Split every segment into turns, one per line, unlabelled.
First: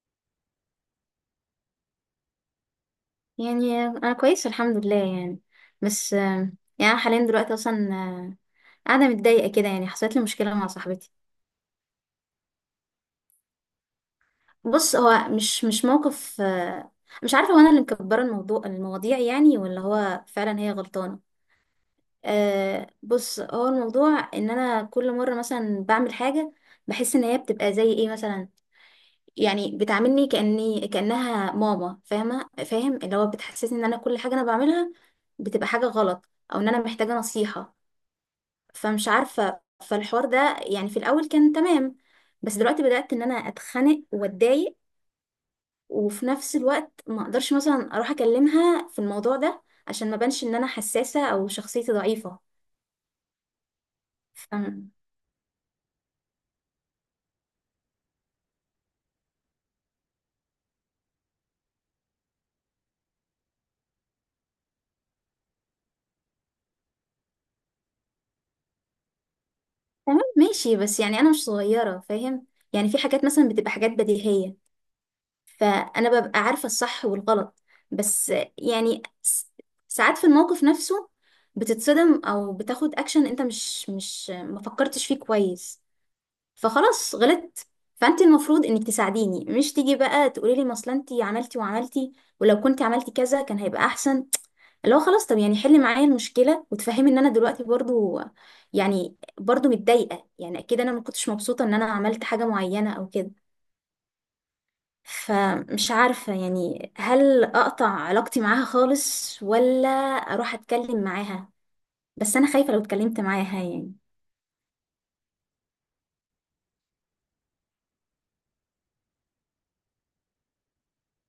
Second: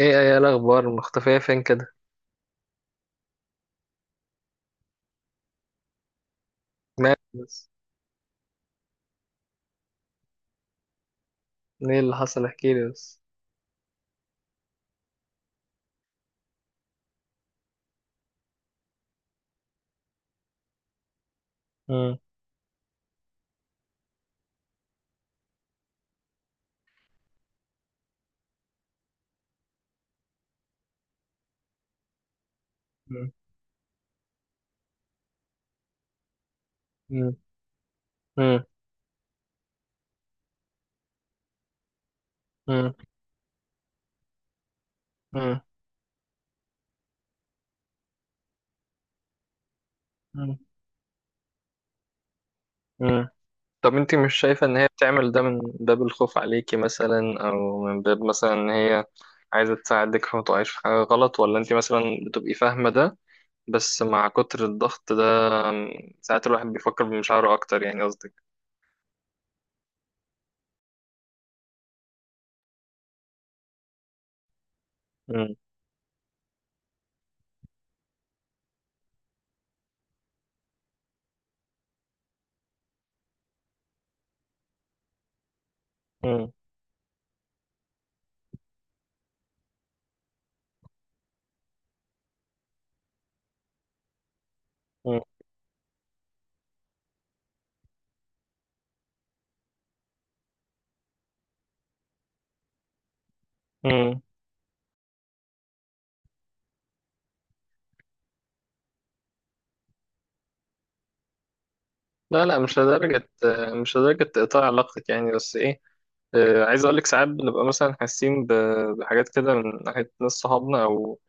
ايه ايه الاخبار مختفية فين كده؟
يعني انا كويس، الحمد لله، يعني. بس يعني أنا
مالك
حاليا دلوقتي
بس؟
اصلا قاعده متضايقه كده. يعني حصلت لي مشكله مع صاحبتي.
ايه اللي حصل؟ احكيلي بس.
بص، هو مش موقف. مش عارفه هو انا اللي مكبره الموضوع المواضيع يعني، ولا هو فعلا هي غلطانه؟
مم.
أه بص، هو الموضوع ان انا كل مره مثلا بعمل حاجه بحس ان هي بتبقى زي ايه مثلا، يعني بتعاملني كاني كانها ماما، فاهمه فاهم، اللي هو
مم.
بتحسسني ان انا كل حاجه انا بعملها بتبقى حاجه غلط، او ان انا محتاجه
مم.
نصيحه.
مم.
فمش عارفة، فالحوار ده يعني في الأول كان تمام، بس دلوقتي
مم.
بدأت إن أنا أتخنق وأتضايق،
مم.
وفي نفس الوقت ما أقدرش مثلا أروح أكلمها في الموضوع ده عشان ما بانش إن
مم.
أنا حساسة أو شخصيتي ضعيفة.
مم. طب انتي مش شايفة ان هي
فم-
بتعمل ده من باب الخوف عليكي مثلا، او من باب مثلا ان هي عايزة تساعدك فما تقعيش في حاجة غلط، ولا انتي مثلا بتبقي فاهمة ده؟ بس مع كتر الضغط ده ساعات الواحد بيفكر بمشاعره اكتر، يعني قصدك.
تمام ماشي، بس يعني أنا مش صغيرة، فاهم؟ يعني في حاجات مثلا بتبقى حاجات بديهية،
مم.
فأنا ببقى عارفة الصح والغلط، بس يعني ساعات في الموقف نفسه بتتصدم أو بتاخد أكشن أنت مش ما فكرتش فيه كويس،
مم.
فخلاص غلطت. فانت المفروض انك تساعديني، مش تيجي بقى تقولي لي ما اصل انت عملتي وعملتي، ولو كنت عملتي كذا كان هيبقى احسن. اللي هو
مم.
خلاص، طب يعني حلي معايا المشكله وتفهمي ان انا دلوقتي برضو، يعني برضو متضايقه، يعني اكيد انا ما كنتش مبسوطه ان انا عملت حاجه معينه او كده.
مم.
فمش عارفه يعني، هل اقطع علاقتي معاها خالص، ولا اروح اتكلم معاها؟ بس
لا
انا
لا،
خايفه
مش
لو اتكلمت
لدرجة،
معاها يعني.
مش لدرجة تقطع علاقتك يعني. بس ايه، عايز اقول لك ساعات بنبقى مثلا حاسين بحاجات كده من ناحيه ناس صحابنا او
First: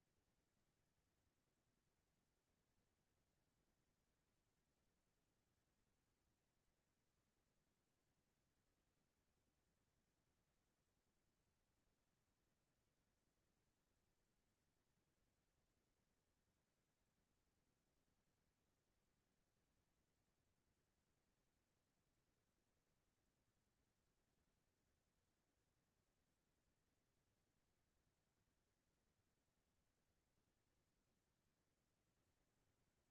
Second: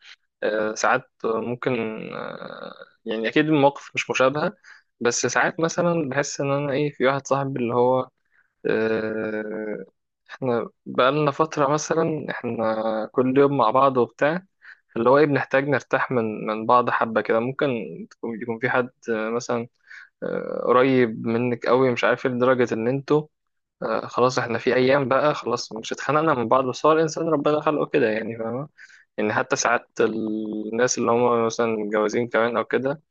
ساعات ممكن آه، يعني اكيد المواقف مش مشابهه. بس ساعات مثلا بحس ان انا ايه، في واحد صاحبي اللي هو آه، احنا بقالنا فتره مثلا، احنا كل يوم مع بعض وبتاع، اللي هو ايه، بنحتاج نرتاح من بعض حبة كده. ممكن يكون في حد مثلا قريب منك قوي مش عارف إيه، لدرجة ان انتوا خلاص احنا في ايام بقى خلاص مش اتخانقنا من بعض. بس هو الانسان ربنا خلقه كده يعني، فاهمة؟ ان حتى ساعات الناس اللي هم مثلا متجوزين كمان او كده،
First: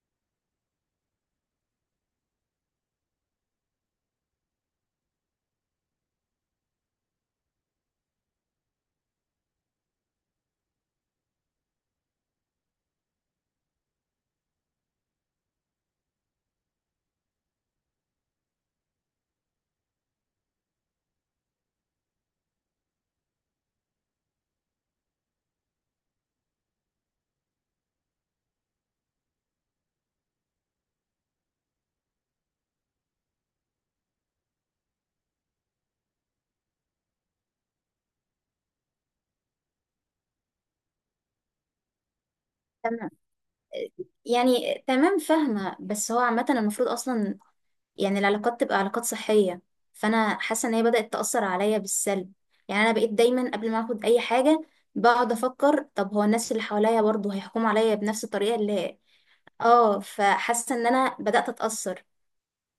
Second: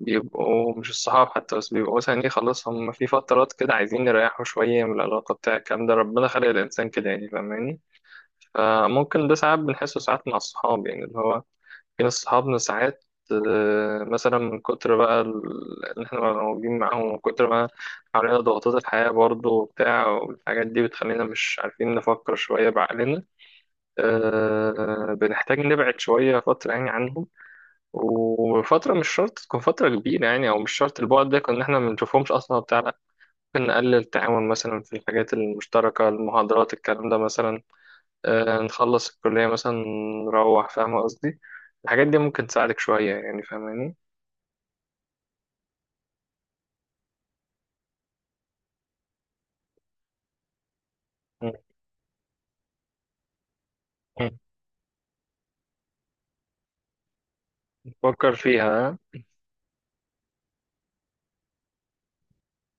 بيبقوا مش الصحاب حتى، بس بيبقوا مثلا ايه خلاص، هم في فترات كده عايزين يريحوا شوية من العلاقة بتاع الكلام ده. ربنا خلق الانسان كده يعني، فاهماني؟ فممكن ده ساعات بنحسه ساعات مع الصحاب يعني، اللي هو في ناس صحابنا ساعات مثلا من كتر بقى اللي احنا بنبقى موجودين معاهم، ومن كتر ما علينا ضغوطات الحياة برضه وبتاع والحاجات دي، بتخلينا مش عارفين نفكر شوية بعقلنا. بنحتاج نبعد شوية فترة يعني عنهم. وفترة مش شرط تكون فترة كبيرة يعني، أو مش شرط البعد ده كنا احنا ما بنشوفهمش أصلا وبتاع، لا، ممكن نقلل التعاون مثلا في الحاجات المشتركة، المحاضرات الكلام ده مثلا. نخلص الكلية مثلا، نروح، فاهم قصدي؟ الحاجات دي ممكن تساعدك
تمام،
شوية يعني، فاهماني؟
يعني تمام فاهمة، بس هو عامة المفروض أصلا يعني العلاقات تبقى علاقات صحية، فأنا حاسة إن هي بدأت تأثر
مم.
عليا بالسلب. يعني أنا بقيت دايما قبل ما أخد أي
مم.
حاجة بقعد أفكر، طب هو الناس اللي حواليا برضه هيحكموا عليا بنفس
فكر
الطريقة
فيها ها؟
اللي. آه، فحاسة إن أنا بدأت أتأثر،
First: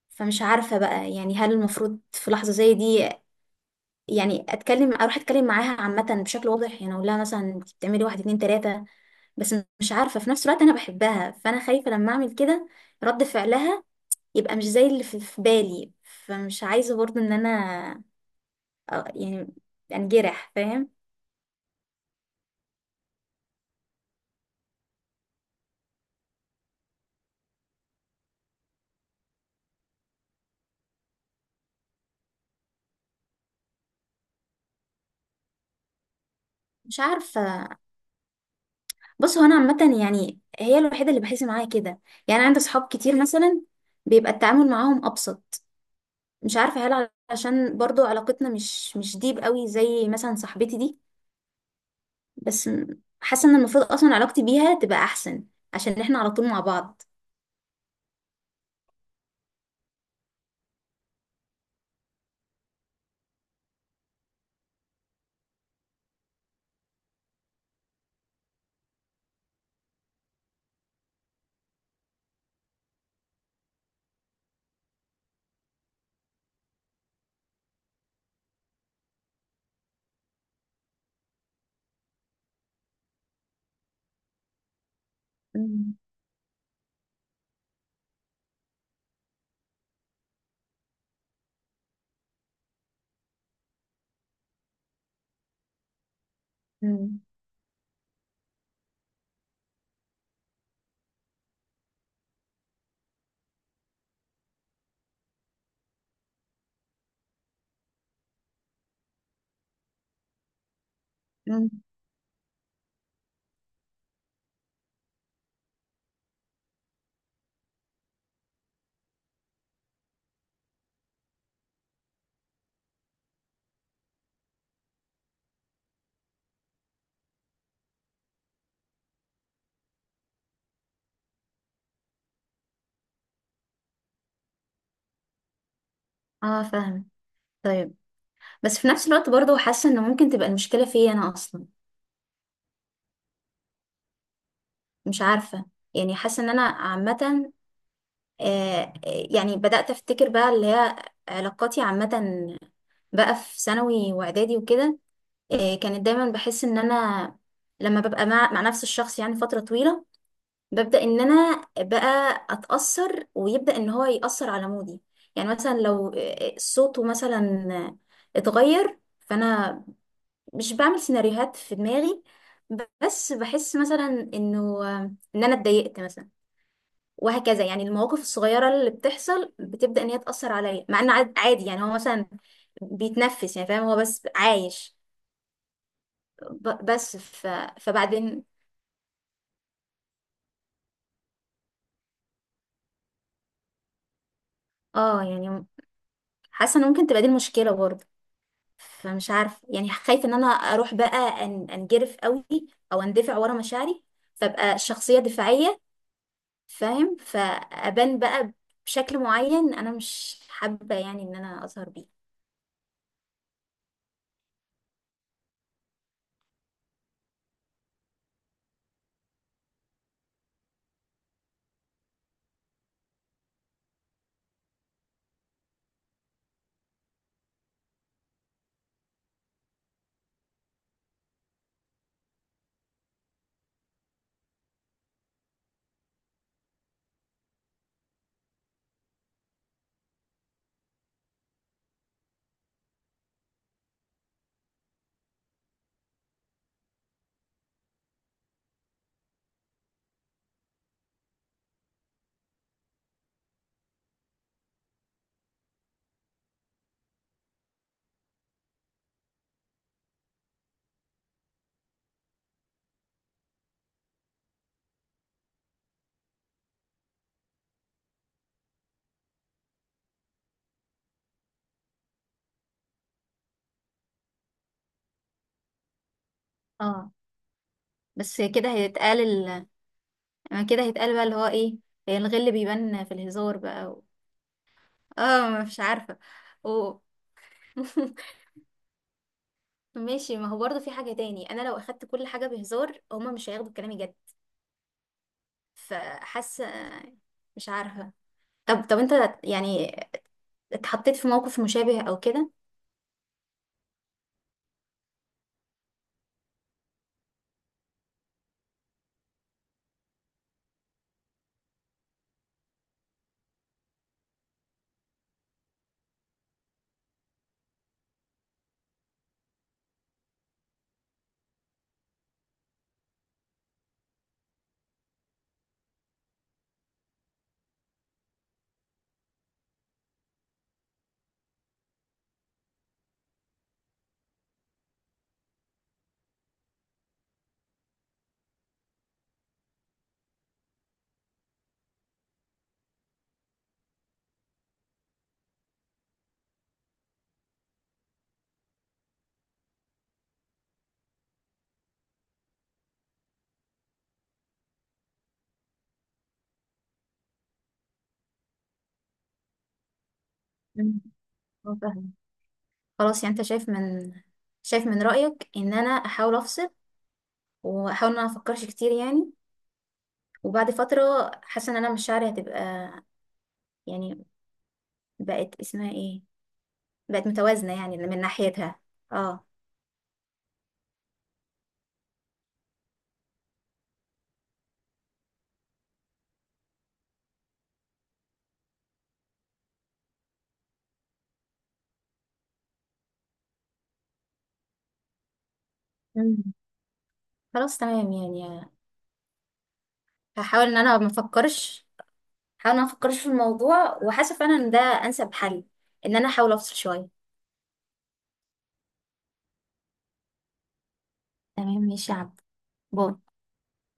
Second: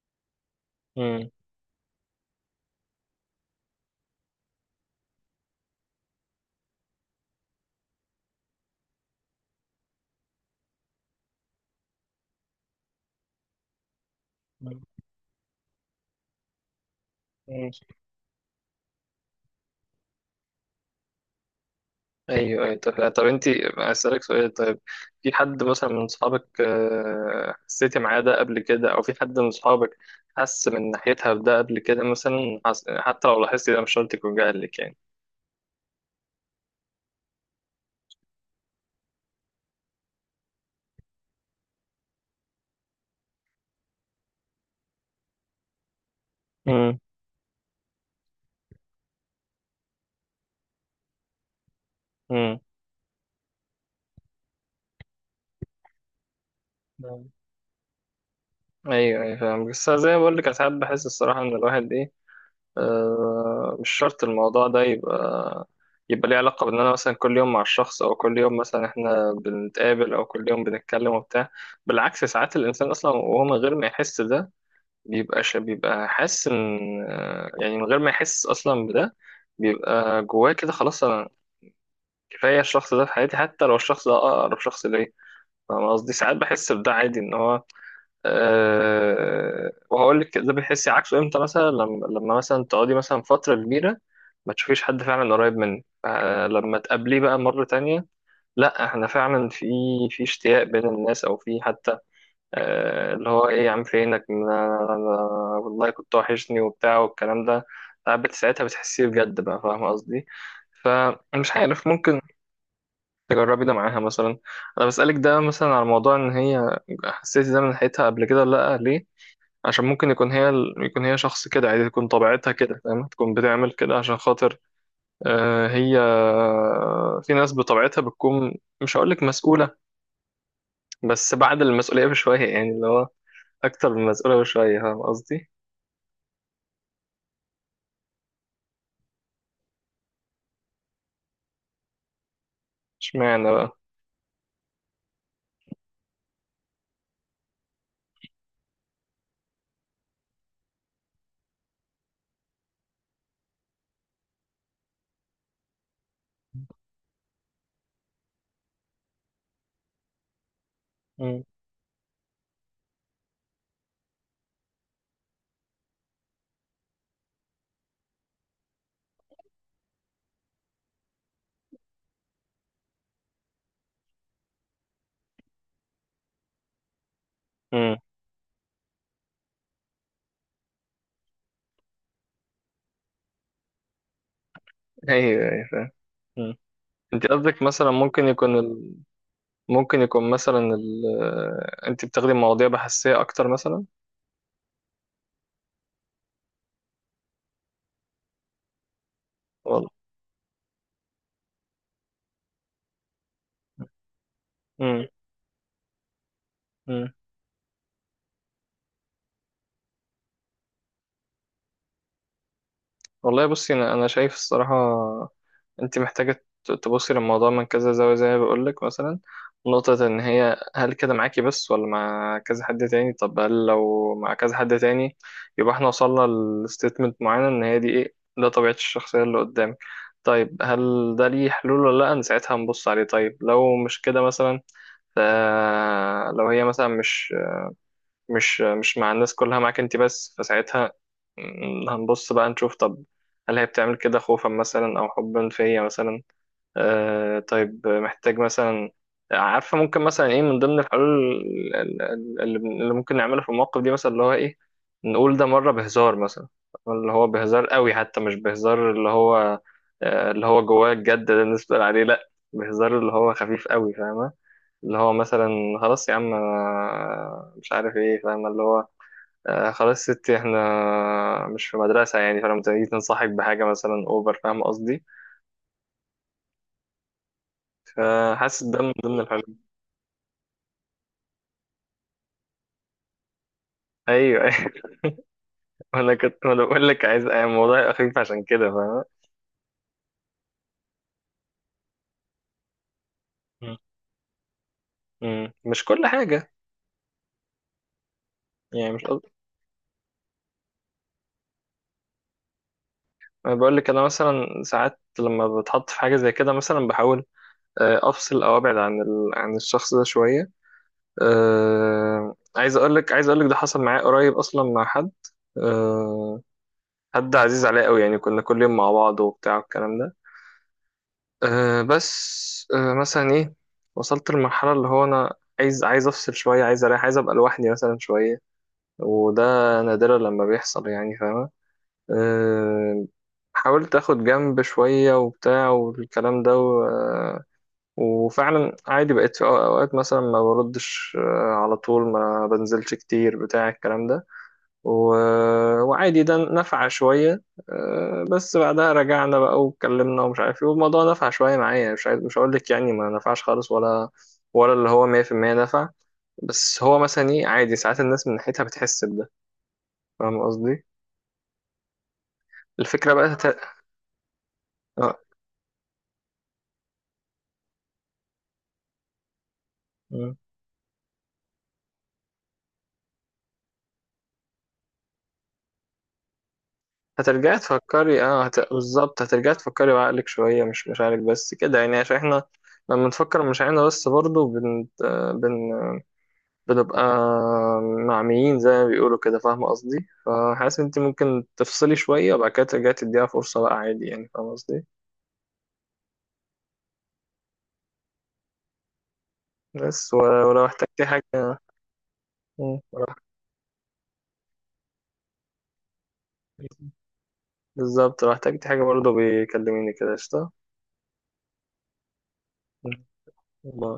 فمش عارفة بقى
مم.
يعني، هل المفروض في لحظة زي دي يعني أتكلم، أروح أتكلم معاها عامة بشكل واضح، يعني أقول لها مثلا أنت بتعملي واحد اتنين تلاتة، بس مش عارفة في نفس الوقت أنا بحبها، فأنا خايفة لما أعمل كده رد فعلها يبقى مش
مم.
زي اللي في بالي، فمش عايزة برضو ان
مم.
انا يعني انجرح، فاهم؟
ايوه ايوه. طب انت، اسألك سؤال؟ طيب، في حد مثلا من صحابك حسيتي معاه ده قبل كده، او في حد من صحابك حس من ناحيتها بده قبل كده مثلا؟ حتى لو لاحظتي ده مش شرط يكون جاهلك يعني.
مش عارفة. بص، هو انا عامة يعني هي الوحيدة اللي بحس معاها كده، يعني عندي صحاب كتير مثلا بيبقى التعامل معاهم ابسط، مش عارفة
مم.
هل عشان برضو علاقتنا مش ديب قوي زي مثلا صاحبتي دي،
مم.
بس حاسة ان المفروض اصلا علاقتي بيها تبقى احسن عشان احنا على طول مع بعض.
ايوه ايوه فاهم. بس زي ما بقول لك ساعات بحس الصراحة ان الواحد ايه، مش شرط الموضوع ده يبقى، يبقى ليه علاقة بإن أنا مثلا كل يوم مع الشخص، أو كل يوم مثلا إحنا بنتقابل، أو كل يوم بنتكلم وبتاع. بالعكس ساعات الإنسان أصلا، وهو من غير ما يحس ده، بيبقى بيبقى حاسس إن يعني من غير ما يحس أصلا بده، بيبقى جواه كده خلاص، أنا كفاية الشخص ده في حياتي، حتى لو الشخص ده أقرب شخص ليا. فاهم
مم.
قصدي؟ ساعات بحس بده عادي إن هو. أه وهقول لك ده بتحسي عكسه امتى، مثلا لما مثلا تقعدي مثلا فترة كبيرة ما تشوفيش حد فعلا قريب منك. أه لما تقابليه
مم.
بقى مرة تانية، لا احنا فعلا في في اشتياق بين الناس، او في حتى أه اللي هو ايه، يا عم فينك، أنا والله كنت وحشني وبتاع والكلام ده. قعدت ساعتها بتحسيه بجد بقى، فاهمة قصدي؟ فمش
مم.
عارف، ممكن تجربي ده معاها مثلا. انا بسألك ده مثلا على موضوع ان هي حسيتي ده من ناحيتها قبل كده ولا لا، ليه؟ عشان ممكن يكون هي، يكون هي شخص كده عادي، تكون طبيعتها كده فاهم، تكون بتعمل كده عشان خاطر هي، في ناس بطبيعتها بتكون، مش هقول لك مسؤولة، بس بعد المسؤولية بشوية يعني، اللي هو أكتر من مسؤولة بشوية. فاهم قصدي؟
اه، فاهمة. طيب، بس في نفس الوقت برضو حاسة ان ممكن تبقى المشكلة فيا انا اصلا.
اشمعنى بقى؟
مش عارفة، يعني حاسة ان انا عامة، آه، يعني بدأت افتكر بقى اللي هي علاقاتي عامة بقى في ثانوي واعدادي وكده، كانت دايما بحس ان انا لما ببقى مع نفس الشخص يعني فترة طويلة ببدأ ان
مم.
انا بقى اتأثر، ويبدأ ان هو يأثر على مودي. يعني مثلا لو صوته مثلا اتغير، فانا مش بعمل سيناريوهات في دماغي، بس بحس مثلا انه ان انا اتضايقت مثلا، وهكذا. يعني
مم.
المواقف الصغيرة اللي بتحصل بتبدأ ان هي تأثر عليا، مع ان عادي يعني هو مثلا بيتنفس يعني، فاهم؟ هو بس عايش.
أيوه أيوه فاهم. مم.
بس
أنت قصدك مثلا ممكن
فبعدين،
يكون ال... ممكن يكون مثلا ال... أنت بتاخدي مواضيع بحثية أكتر مثلا؟
اه يعني حاسة ان ممكن تبقى دي المشكلة برضه. فمش عارفة
والله.
يعني، خايفة ان انا اروح بقى انجرف قوي، او اندفع ورا مشاعري، فابقى
مم.
شخصية دفاعية،
مم.
فاهم؟ فابان بقى بشكل معين انا مش حابة يعني ان انا اظهر بيه.
والله بصي، أنا أنا شايف الصراحة انت محتاجة تبصي للموضوع من كذا زاوية. زي ما بقولك مثلا، نقطة ان هي هل كده معاكي بس، ولا مع كذا حد تاني؟ طب هل لو مع كذا حد تاني، يبقى احنا وصلنا لستيتمنت معينة ان هي دي ايه، ده طبيعة الشخصية اللي قدامك. طيب هل ده ليه حلول ولا لا؟ انا ساعتها هنبص عليه. طيب لو مش كده مثلا، ف- لو هي مثلا مش مش مع الناس كلها معاك انت بس، فساعتها هنبص بقى نشوف، طب هل هي بتعمل كده خوفا مثلا، او حبا فيا مثلا؟ آه طيب، محتاج مثلا، عارفة ممكن مثلا ايه من ضمن الحلول اللي ممكن نعملها في المواقف دي مثلا، اللي هو ايه، نقول ده مرة بهزار مثلا. اللي هو بهزار قوي حتى، مش بهزار اللي هو آه اللي هو جواه الجد ده، الناس بتقول عليه لا، بهزار اللي هو خفيف قوي، فاهمة؟ اللي هو مثلا خلاص يا عم أنا مش عارف ايه، فاهمة اللي هو آه خلاص ستي احنا مش في مدرسة يعني. فلما تيجي تنصحك بحاجة مثلا اوفر، فاهمة قصدي؟
اه، بس
فحاسس
كده
ده من ضمن
هيتقال،
الحلول.
يعني كده هيتقال بقى اللي هو ايه، هي الغل بيبان في الهزار بقى.
ايوه ايوه.
اه مش
انا
عارفة.
كنت، ما أنا بقول
و...
لك عايز يعني الموضوع يبقى خفيف عشان كده، فاهم؟
ماشي، ما هو برضه في حاجة تاني، انا لو اخدت كل حاجة بهزار هما مش هياخدوا
م.
كلامي جد،
م. مش كل حاجه
فحاسة، مش عارفة. طب
يعني،
طب
مش
انت
قصد...
يعني اتحطيت في موقف مشابه او كده؟
انا بقول لك انا مثلا ساعات لما بتحط في حاجه زي كده مثلا، بحاول افصل او ابعد عن ال... عن الشخص ده شويه. عايز اقول لك، عايز اقول لك ده حصل معايا قريب اصلا، مع حد آه، حد عزيز عليا قوي يعني، كنا كل يوم مع بعض وبتاع والكلام ده. بس مثلا ايه، وصلت للمرحله اللي هو انا عايز افصل شويه، عايز اريح، عايز ابقى لوحدي مثلا شويه. وده نادرا لما بيحصل يعني، فاهمة؟ أه، حاولت اخد جنب شوية وبتاع والكلام ده وفعلا عادي بقيت في اوقات مثلا ما بردش على طول، ما بنزلش كتير بتاع الكلام ده. وعادي ده نفع شوية. بس بعدها رجعنا بقى واتكلمنا ومش عارف ايه، والموضوع نفع شوية معايا. مش عايز، مش هقول لك يعني ما نفعش خالص، ولا ولا اللي هو 100% نفع. بس هو مثلا ايه، عادي ساعات الناس من ناحيتها بتحس بده، فاهم قصدي؟
مم. اه فاهمة.
الفكرة
خلاص
بقى
يعني، انت شايف من
آه.
رأيك ان انا احاول افصل، واحاول ان انا افكرش كتير يعني،
مم.
وبعد فترة حاسة ان انا مشاعري هتبقى، يعني بقت اسمها ايه، بقت
هترجعي
متوازنة يعني من
تفكري، اه
ناحيتها.
بالظبط،
اه.
هترجعي تفكري بعقلك شوية مش مشاعرك بس كده يعني. عشان احنا لما نفكر بمشاعرنا بس برضه بن... بنبقى معميين زي ما بيقولوا كده، فاهمة قصدي؟ فحاسس انت ممكن تفصلي شوية، وبعد كده ترجعي تديها فرصة بقى عادي يعني، فاهمة قصدي؟
مم. خلاص تمام يعني.
بس و... ولو
هحاول ان انا
احتجتي
ما
حاجة.
افكرش هحاول ان
مم.
انا ما
ولو
افكرش في الموضوع، وحاسه فعلا ان ده انسب حل، ان انا احاول افصل
احتجتي-
شويه.
بالظبط لو احتجتي حاجة برضه بيكلميني كده، قشطة.
تمام ماشي يا عبد.
مم.
باي.
باي.